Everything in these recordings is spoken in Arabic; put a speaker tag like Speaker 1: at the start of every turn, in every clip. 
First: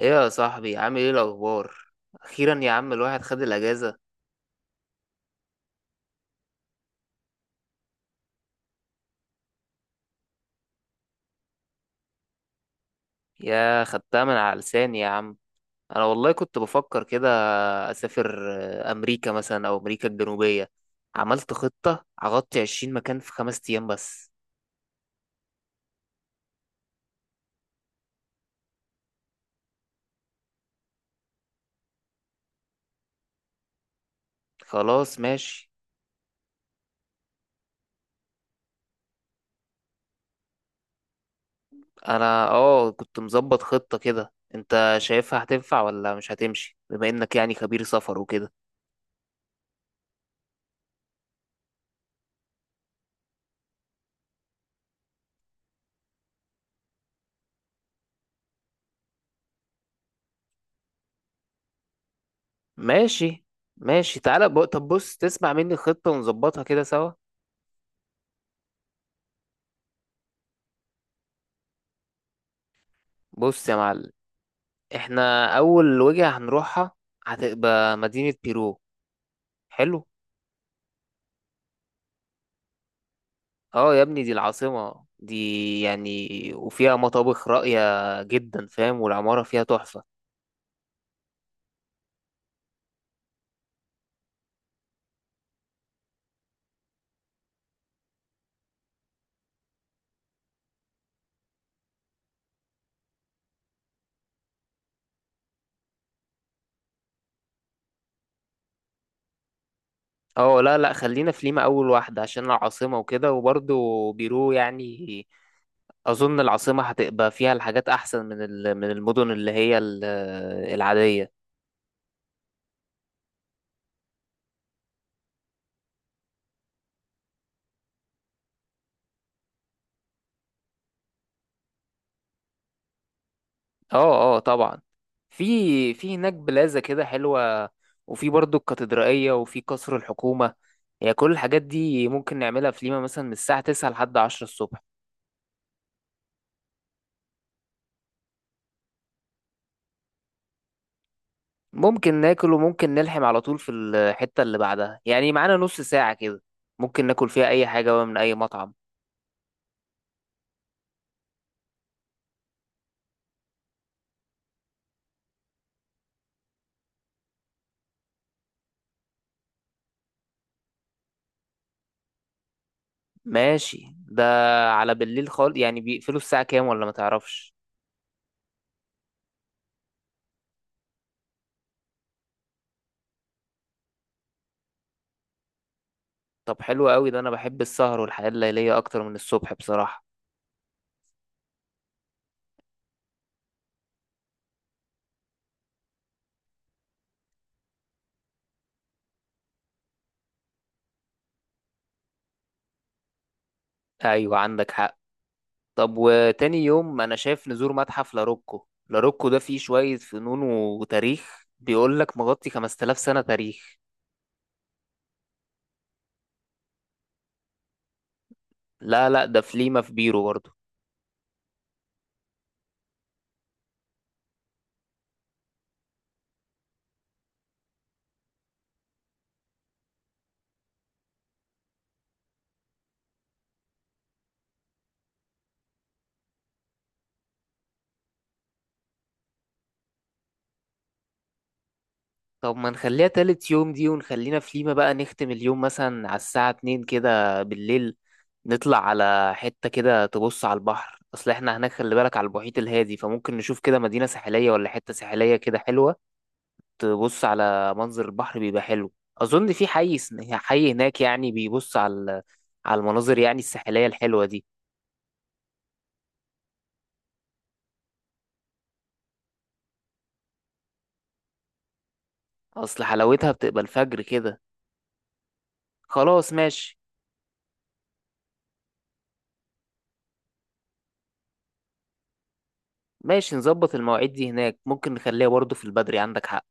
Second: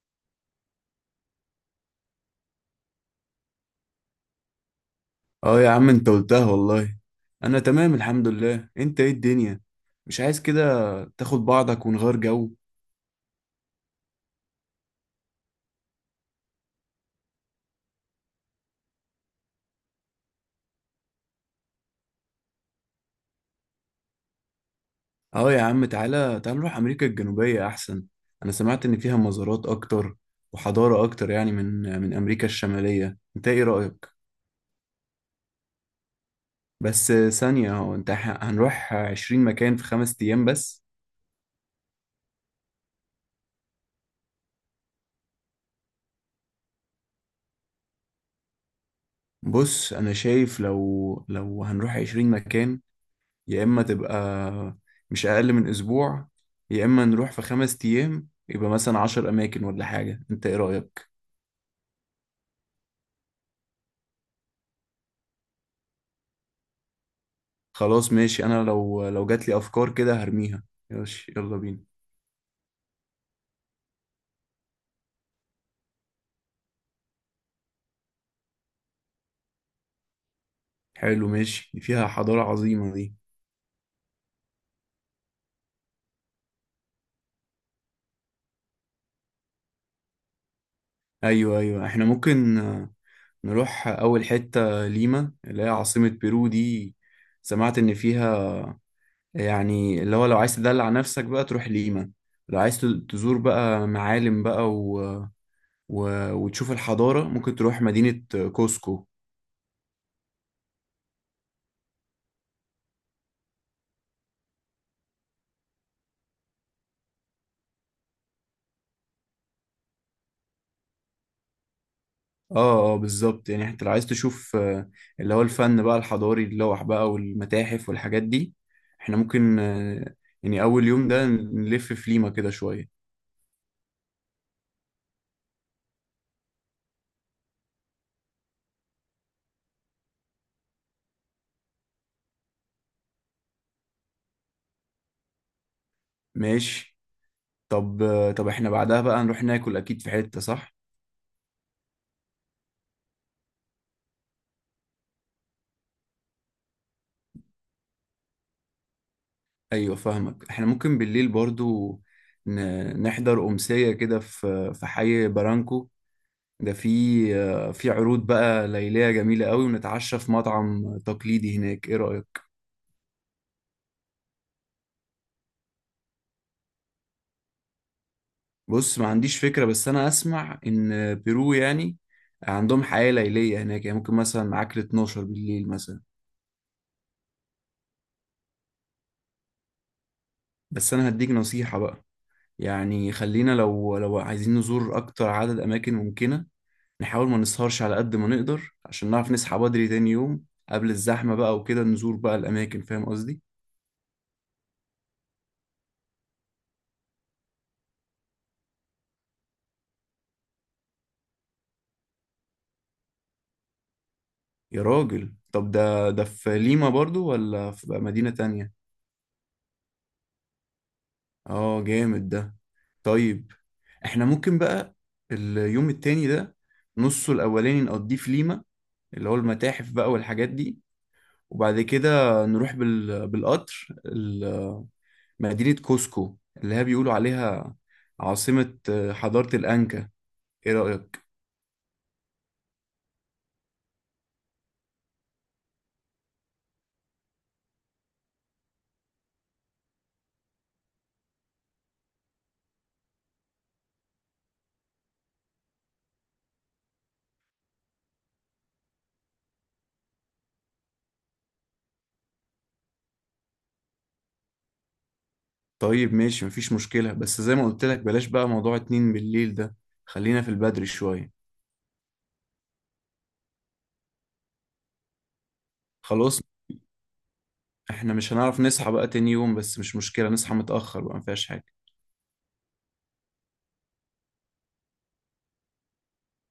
Speaker 1: ايه يا صاحبي، عامل ايه الاخبار؟ اخيرا يا عم الواحد خد الاجازه.
Speaker 2: اه، يا عم انت قلتها والله. انا تمام الحمد لله. انت ايه الدنيا؟ مش عايز كده تاخد بعضك ونغير جو؟
Speaker 1: يا خدتها من على لساني يا عم. انا والله كنت بفكر كده، اسافر امريكا مثلا او امريكا الجنوبيه. عملت خطه هغطي 20 مكان في 5 ايام بس.
Speaker 2: اه، يا عم تعالى تعالى نروح امريكا الجنوبية احسن. انا سمعت ان فيها مزارات اكتر وحضارة اكتر، يعني من امريكا الشمالية. انت ايه رأيك؟
Speaker 1: خلاص ماشي.
Speaker 2: بس ثانية، هو انت هنروح عشرين مكان في خمس ايام بس؟
Speaker 1: انا كنت مظبط خطه كده، انت شايفها هتنفع ولا مش هتمشي بما انك يعني خبير سفر وكده؟
Speaker 2: بص انا شايف لو هنروح عشرين مكان، يا إما تبقى مش أقل من أسبوع، يا إما نروح في خمس أيام يبقى مثلا عشر أماكن ولا حاجة. أنت إيه رأيك؟
Speaker 1: ماشي ماشي، تعالى طب بص، تسمع مني الخطه ونظبطها كده سوا.
Speaker 2: خلاص ماشي. أنا لو جات لي أفكار كده هرميها. ماشي يلا بينا.
Speaker 1: بص يا معلم، احنا اول وجهة هنروحها هتبقى مدينة بيرو. حلو.
Speaker 2: حلو ماشي، دي فيها حضارة عظيمة دي.
Speaker 1: اه يا ابني دي العاصمة دي يعني، وفيها مطابخ راقية جدا فاهم، والعمارة فيها تحفة.
Speaker 2: أيوه أيوه، إحنا ممكن نروح أول حتة ليما اللي هي عاصمة بيرو دي. سمعت إن فيها، يعني اللي هو لو عايز تدلع نفسك بقى تروح ليما، لو عايز تزور بقى معالم بقى وتشوف الحضارة ممكن تروح مدينة كوسكو.
Speaker 1: اه، لا لا، خلينا في ليما اول واحدة عشان العاصمة وكده، وبرضو بيرو يعني اظن العاصمة هتبقى فيها الحاجات احسن من من المدن اللي هي العادية.
Speaker 2: اه اه بالظبط. يعني انت لو عايز تشوف اللي هو الفن بقى الحضاري، اللوح بقى والمتاحف والحاجات دي، احنا ممكن يعني أول يوم ده نلف في ليما كده شوية.
Speaker 1: اه اه، طبعا. في في هناك بلازا كده حلوة، وفي برضو الكاتدرائية، وفي قصر الحكومة. يعني كل الحاجات دي ممكن نعملها في ليما مثلا من الساعة 9 لحد 10 الصبح.
Speaker 2: ماشي. طب احنا بعدها بقى نروح ناكل أكيد في حتة، صح؟
Speaker 1: ممكن ناكل وممكن نلحم على طول في الحتة اللي بعدها، يعني معانا نص ساعة كده، ممكن ناكل فيها أي حاجة بقى من أي مطعم.
Speaker 2: أيوة فاهمك. احنا ممكن بالليل برضو نحضر أمسية كده في حي برانكو. ده في في عروض بقى ليلية جميلة قوي، ونتعشى في مطعم تقليدي هناك. ايه رأيك؟
Speaker 1: ماشي. ده على بالليل خالص، يعني بيقفلوا الساعة كام ولا ما تعرفش؟
Speaker 2: بص ما عنديش فكرة، بس انا اسمع ان بيرو يعني عندهم حياة ليلية هناك، يعني ممكن مثلا معاك ل 12 بالليل مثلا.
Speaker 1: طب حلو قوي ده، أنا بحب السهر والحياة الليلية أكتر من الصبح بصراحة.
Speaker 2: بس انا هديك نصيحة بقى. يعني خلينا لو عايزين نزور اكتر عدد اماكن ممكنة، نحاول ما نسهرش على قد ما نقدر عشان نعرف نصحى بدري تاني يوم قبل الزحمة بقى، وكده نزور بقى الاماكن، فاهم قصدي؟
Speaker 1: أيوة، عندك حق. طب وتاني يوم انا شايف نزور متحف لاروكو، لاروكو ده فيه شوية فنون وتاريخ، بيقول لك مغطي 5000 سنة تاريخ.
Speaker 2: يا راجل، طب ده في ليما برضو ولا في بقى مدينة تانية؟
Speaker 1: لا لا، ده في ليما في بيرو برضه.
Speaker 2: اه جامد ده. طيب احنا ممكن بقى اليوم التاني ده نصه الاولاني نقضيه في ليما، اللي هو المتاحف بقى والحاجات دي، وبعد كده نروح بالقطر مدينة كوسكو اللي هي بيقولوا عليها عاصمة حضارة الأنكا. ايه رأيك؟
Speaker 1: طب ما نخليها تالت يوم دي، ونخلينا في ليما، بقى نختم اليوم مثلا على الساعة 2 كده بالليل. نطلع على حتة كده تبص على البحر، اصل احنا هناك خلي بالك على المحيط الهادي، فممكن نشوف كده مدينة ساحلية ولا حتة ساحلية كده حلوة. تبص على منظر البحر بيبقى حلو، اظن في حي حي هناك يعني بيبص على على المناظر يعني الساحلية الحلوة دي.
Speaker 2: طيب ماشي مفيش مشكلة، بس زي ما قلت لك بلاش بقى موضوع اتنين بالليل ده، خلينا في البدري شوية.
Speaker 1: اصل حلاوتها بتبقى الفجر كده. خلاص
Speaker 2: خلاص.
Speaker 1: ماشي.
Speaker 2: احنا مش هنعرف نصحى بقى تاني يوم، بس مش مشكلة نصحى متأخر بقى مفيهاش حاجة.
Speaker 1: ماشي، نظبط المواعيد دي هناك، ممكن نخليها برضه في البدري، عندك حق.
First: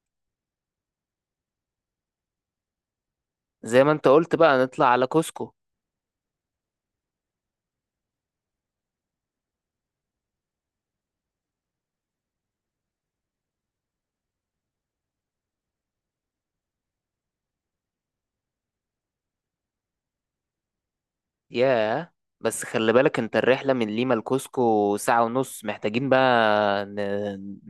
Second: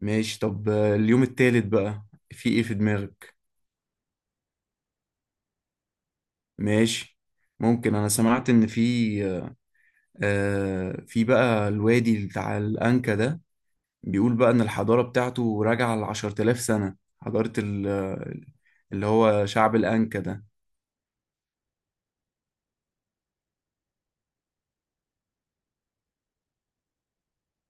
Speaker 2: ماشي. طب اليوم التالت بقى، في ايه في دماغك؟
Speaker 1: زي ما انت قلت بقى نطلع على كوسكو.
Speaker 2: ماشي ممكن. انا سمعت ان في في بقى الوادي بتاع الانكا ده، بيقول بقى ان الحضارة بتاعته راجعة لعشرة آلاف سنة، حضارة اللي هو شعب الانكا ده.
Speaker 1: ياه. بس خلي بالك انت، الرحلة من ليما لكوسكو ساعة ونص محتاجين بقى، ن...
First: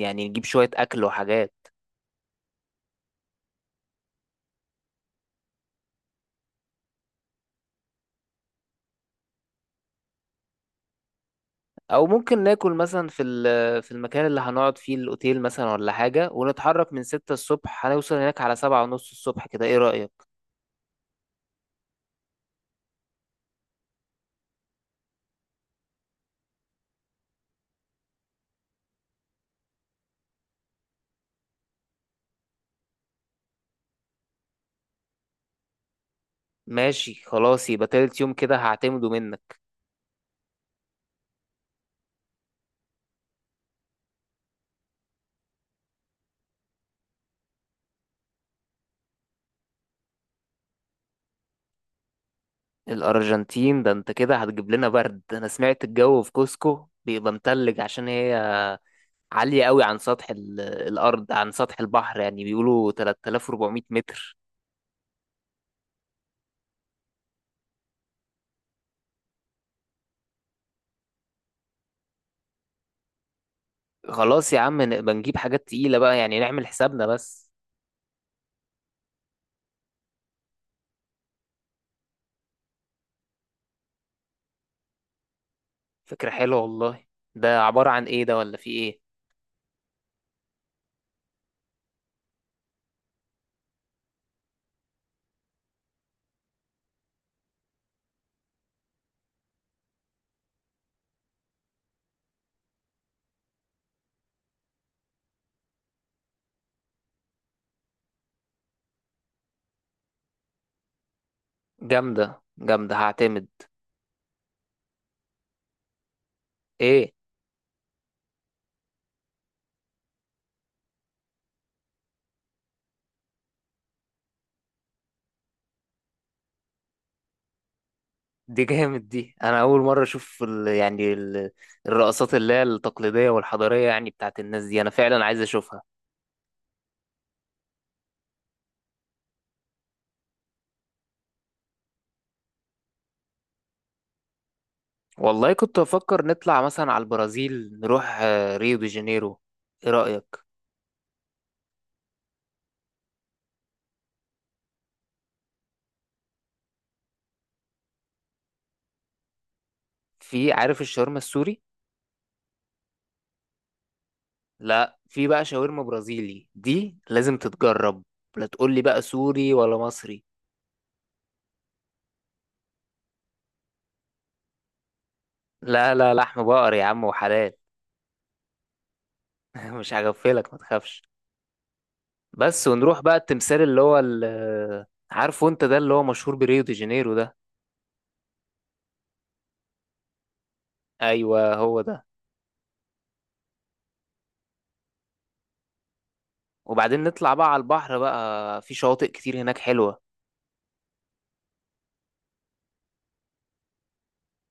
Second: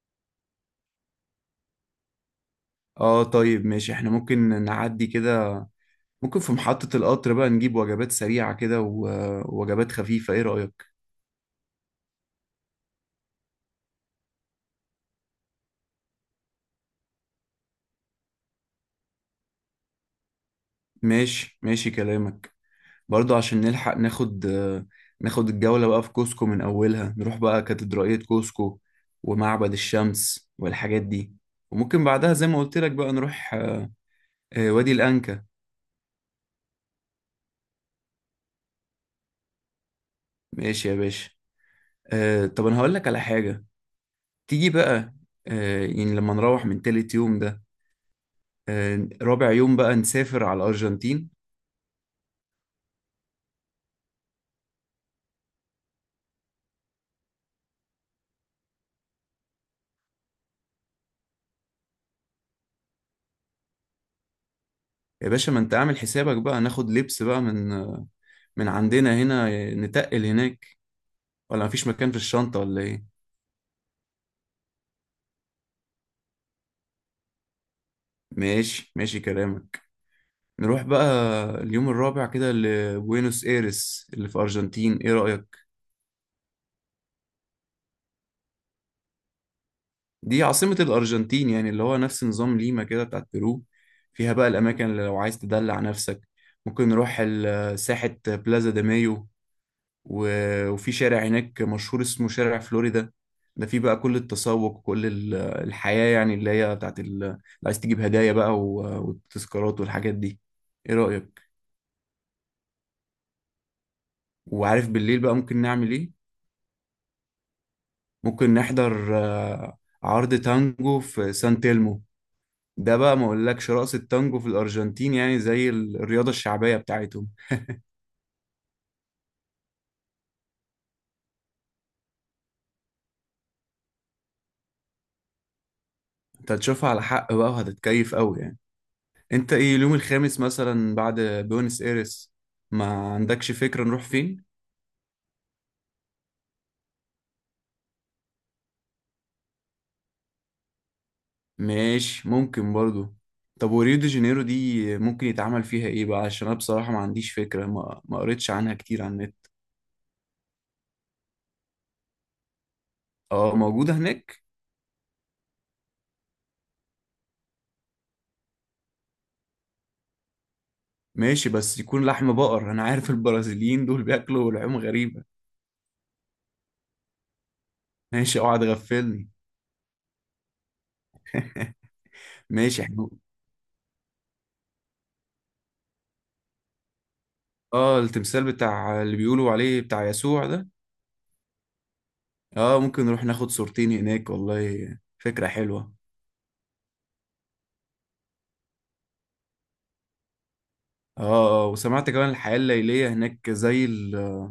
Speaker 1: يعني نجيب شوية أكل وحاجات.
Speaker 2: اه طيب ماشي. احنا ممكن نعدي كده. ممكن في محطة القطر بقى نجيب وجبات سريعة كده ووجبات خفيفة. ايه رأيك؟
Speaker 1: او ممكن ناكل مثلا في في المكان اللي هنقعد فيه الاوتيل مثلا ولا حاجه، ونتحرك من 6 الصبح، هنوصل هناك على 7 ونص الصبح كده، ايه رايك؟
Speaker 2: ماشي ماشي كلامك. برضو عشان نلحق ناخد الجولة بقى في كوسكو من أولها، نروح بقى كاتدرائية كوسكو ومعبد الشمس والحاجات دي، وممكن بعدها زي ما قلت لك بقى نروح وادي الأنكا.
Speaker 1: ماشي، خلاص يبقى تالت يوم كده هعتمده منك.
Speaker 2: ماشي يا باشا. طب أنا هقول لك على حاجة. تيجي بقى يعني لما نروح من تالت يوم ده، رابع يوم بقى نسافر على الأرجنتين.
Speaker 1: الارجنتين ده انت كده هتجيب لنا برد، انا سمعت الجو في كوسكو بيبقى متلج عشان هي عاليه قوي عن سطح الارض، عن سطح البحر، يعني بيقولوا 3400 متر.
Speaker 2: يا باشا، ما أنت عامل حسابك بقى ناخد لبس بقى من من عندنا هنا، نتقل هناك، ولا مفيش مكان في الشنطة ولا إيه؟
Speaker 1: خلاص يا عم نبقى نجيب حاجات تقيله بقى، يعني نعمل حسابنا بس.
Speaker 2: ماشي ماشي كلامك. نروح بقى اليوم الرابع كده لبوينوس ايرس اللي في أرجنتين. ايه رأيك؟
Speaker 1: فكره حلوه والله. ده عباره عن ايه ده، ولا في ايه؟
Speaker 2: دي عاصمة الأرجنتين، يعني اللي هو نفس نظام ليما كده بتاعت بيرو. فيها بقى الأماكن اللي لو عايز تدلع نفسك ممكن نروح ساحة بلازا دي مايو، وفي شارع هناك مشهور اسمه شارع فلوريدا، ده فيه بقى كل التسوق وكل الحياة، يعني اللي هي بتاعت اللي عايز تجيب هدايا بقى والتذكارات والحاجات دي. ايه رأيك؟
Speaker 1: جامدة جامدة، هعتمد.
Speaker 2: وعارف بالليل بقى ممكن نعمل ايه؟
Speaker 1: ايه؟
Speaker 2: ممكن نحضر عرض تانجو في سان تيلمو. ده بقى ما اقولكش، رقص التانجو في الارجنتين يعني زي الرياضة الشعبية بتاعتهم.
Speaker 1: دي جامد دي، انا اول مرة اشوف يعني الرقصات اللي هي التقليدية والحضارية يعني بتاعت الناس دي، انا فعلا عايز اشوفها.
Speaker 2: انت هتشوفها على حق بقى وهتتكيف قوي. يعني انت ايه اليوم الخامس مثلا بعد بيونس ايرس، ما عندكش فكرة نروح فين؟
Speaker 1: والله كنت بفكر نطلع مثلا على البرازيل، نروح ريو دي جانيرو، ايه رأيك؟
Speaker 2: ماشي ممكن برضو. طب وريو دي جانيرو دي ممكن يتعمل فيها ايه بقى؟ عشان انا بصراحة ما عنديش فكرة، ما قريتش عنها كتير على النت.
Speaker 1: في عارف الشاورما السوري.
Speaker 2: اه موجودة هناك.
Speaker 1: لا، في بقى شاورما برازيلي، دي لازم تتجرب. لا تقول لي بقى سوري ولا مصري.
Speaker 2: ماشي، بس يكون لحم بقر، انا عارف البرازيليين دول بياكلوا لحوم غريبة.
Speaker 1: لا لا لحم بقر يا عم وحلال.
Speaker 2: ماشي اوعى تغفلني.
Speaker 1: مش هغفلك ما تخافش. بس
Speaker 2: ماشي.
Speaker 1: ونروح
Speaker 2: احنا
Speaker 1: بقى التمثال اللي هو عارفه انت ده، اللي هو مشهور بريو دي جانيرو ده.
Speaker 2: اه، التمثال بتاع اللي بيقولوا عليه بتاع يسوع ده.
Speaker 1: ايوه هو ده.
Speaker 2: اه ممكن نروح ناخد صورتين هناك والله، فكرة حلوة.
Speaker 1: وبعدين نطلع بقى على البحر، بقى في شواطئ كتير هناك حلوة.
Speaker 2: اه اه، وسمعت كمان الحياة الليلية هناك زي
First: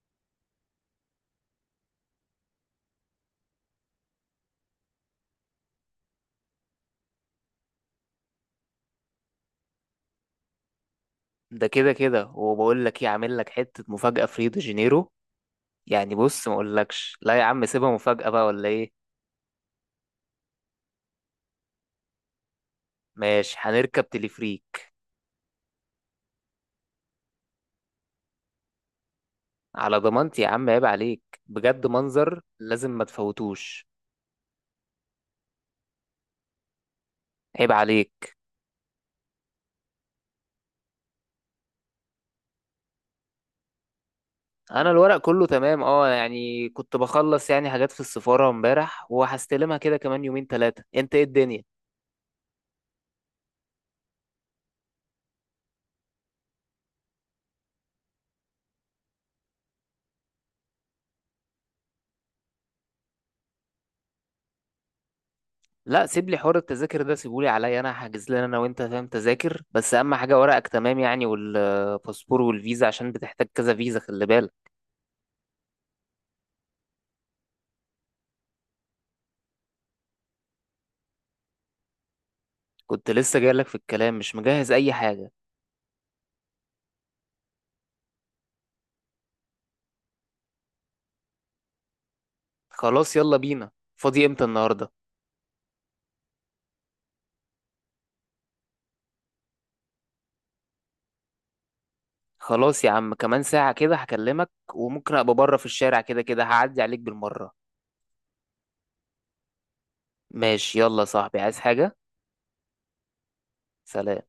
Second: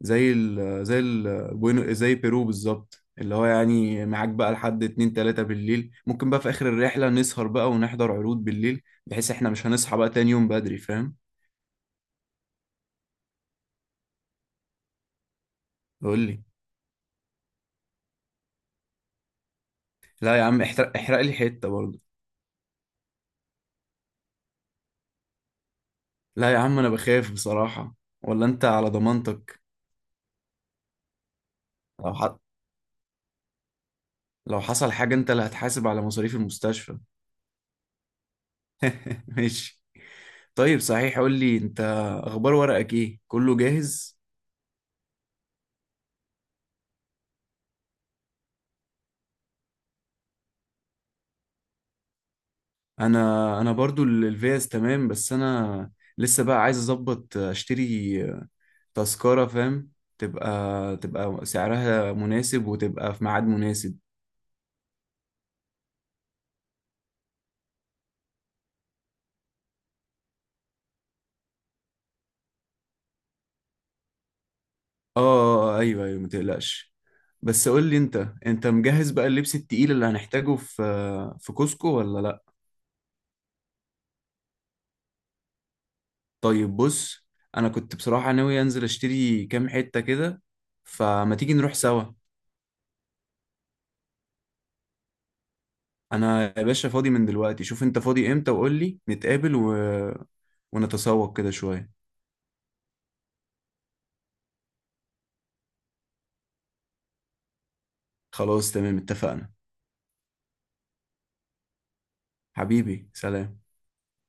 Speaker 2: زي ال زي ال زي بيرو بالظبط، اللي هو يعني معاك بقى لحد اتنين تلاتة بالليل. ممكن بقى في آخر الرحلة نسهر بقى ونحضر عروض بالليل، بحيث احنا مش هنصحى بقى تاني يوم بدري، فاهم.
Speaker 1: ده كده كده، وبقول لك ايه، عامل لك حتة مفاجأة في ريو دي جانيرو. يعني
Speaker 2: قول لي.
Speaker 1: بص، ما اقولكش، لا يا عم سيبها مفاجأة بقى، ولا ايه؟
Speaker 2: لا يا عم احرق احرق لي حتة برضه.
Speaker 1: ماشي، هنركب تليفريك.
Speaker 2: لا يا عم، انا بخاف بصراحة. ولا انت على ضمانتك؟
Speaker 1: على ضمانتي يا عم، عيب عليك بجد،
Speaker 2: لو ح...
Speaker 1: منظر لازم ما تفوتوش.
Speaker 2: لو حصل حاجة انت اللي هتحاسب على مصاريف المستشفى.
Speaker 1: عيب عليك.
Speaker 2: ماشي. طيب صحيح قول لي انت، اخبار ورقك ايه، كله جاهز؟
Speaker 1: انا الورق كله تمام، اه يعني كنت بخلص يعني حاجات في السفارة امبارح، وهستلمها كده كمان يومين ثلاثة. انت ايه الدنيا؟
Speaker 2: انا برضو الفيز تمام، بس انا لسه بقى عايز اظبط اشتري تذكرة، فاهم، تبقى سعرها مناسب وتبقى في ميعاد مناسب.
Speaker 1: لا سيب لي حوار التذاكر ده، سيبولي عليا، انا هحجز لنا انا وانت فاهم تذاكر، بس اهم حاجة ورقك تمام يعني، والباسبور والفيزا عشان بتحتاج كذا فيزا خلي بالك.
Speaker 2: ايوه ايوه متقلقش. بس قول لي انت مجهز بقى اللبس التقيل اللي هنحتاجه في كوسكو ولا لا؟
Speaker 1: كنت لسه جايلك في الكلام، مش مجهز اي حاجة.
Speaker 2: طيب بص، انا كنت بصراحة ناوي انزل اشتري كام حتة كده، فما تيجي نروح سوا.
Speaker 1: خلاص يلا بينا. فاضي امتى النهاردة؟
Speaker 2: انا يا باشا فاضي من دلوقتي. شوف انت فاضي امتى وقول لي نتقابل ونتسوق كده شوية.
Speaker 1: خلاص يا عم، كمان ساعة كده هكلمك، وممكن ابقى بره في الشارع كده كده هعدي عليك بالمرة.
Speaker 2: خلاص تمام اتفقنا.
Speaker 1: ماشي، يلا يا صاحبي، عايز حاجة؟
Speaker 2: حبيبي سلام.
Speaker 1: سلام.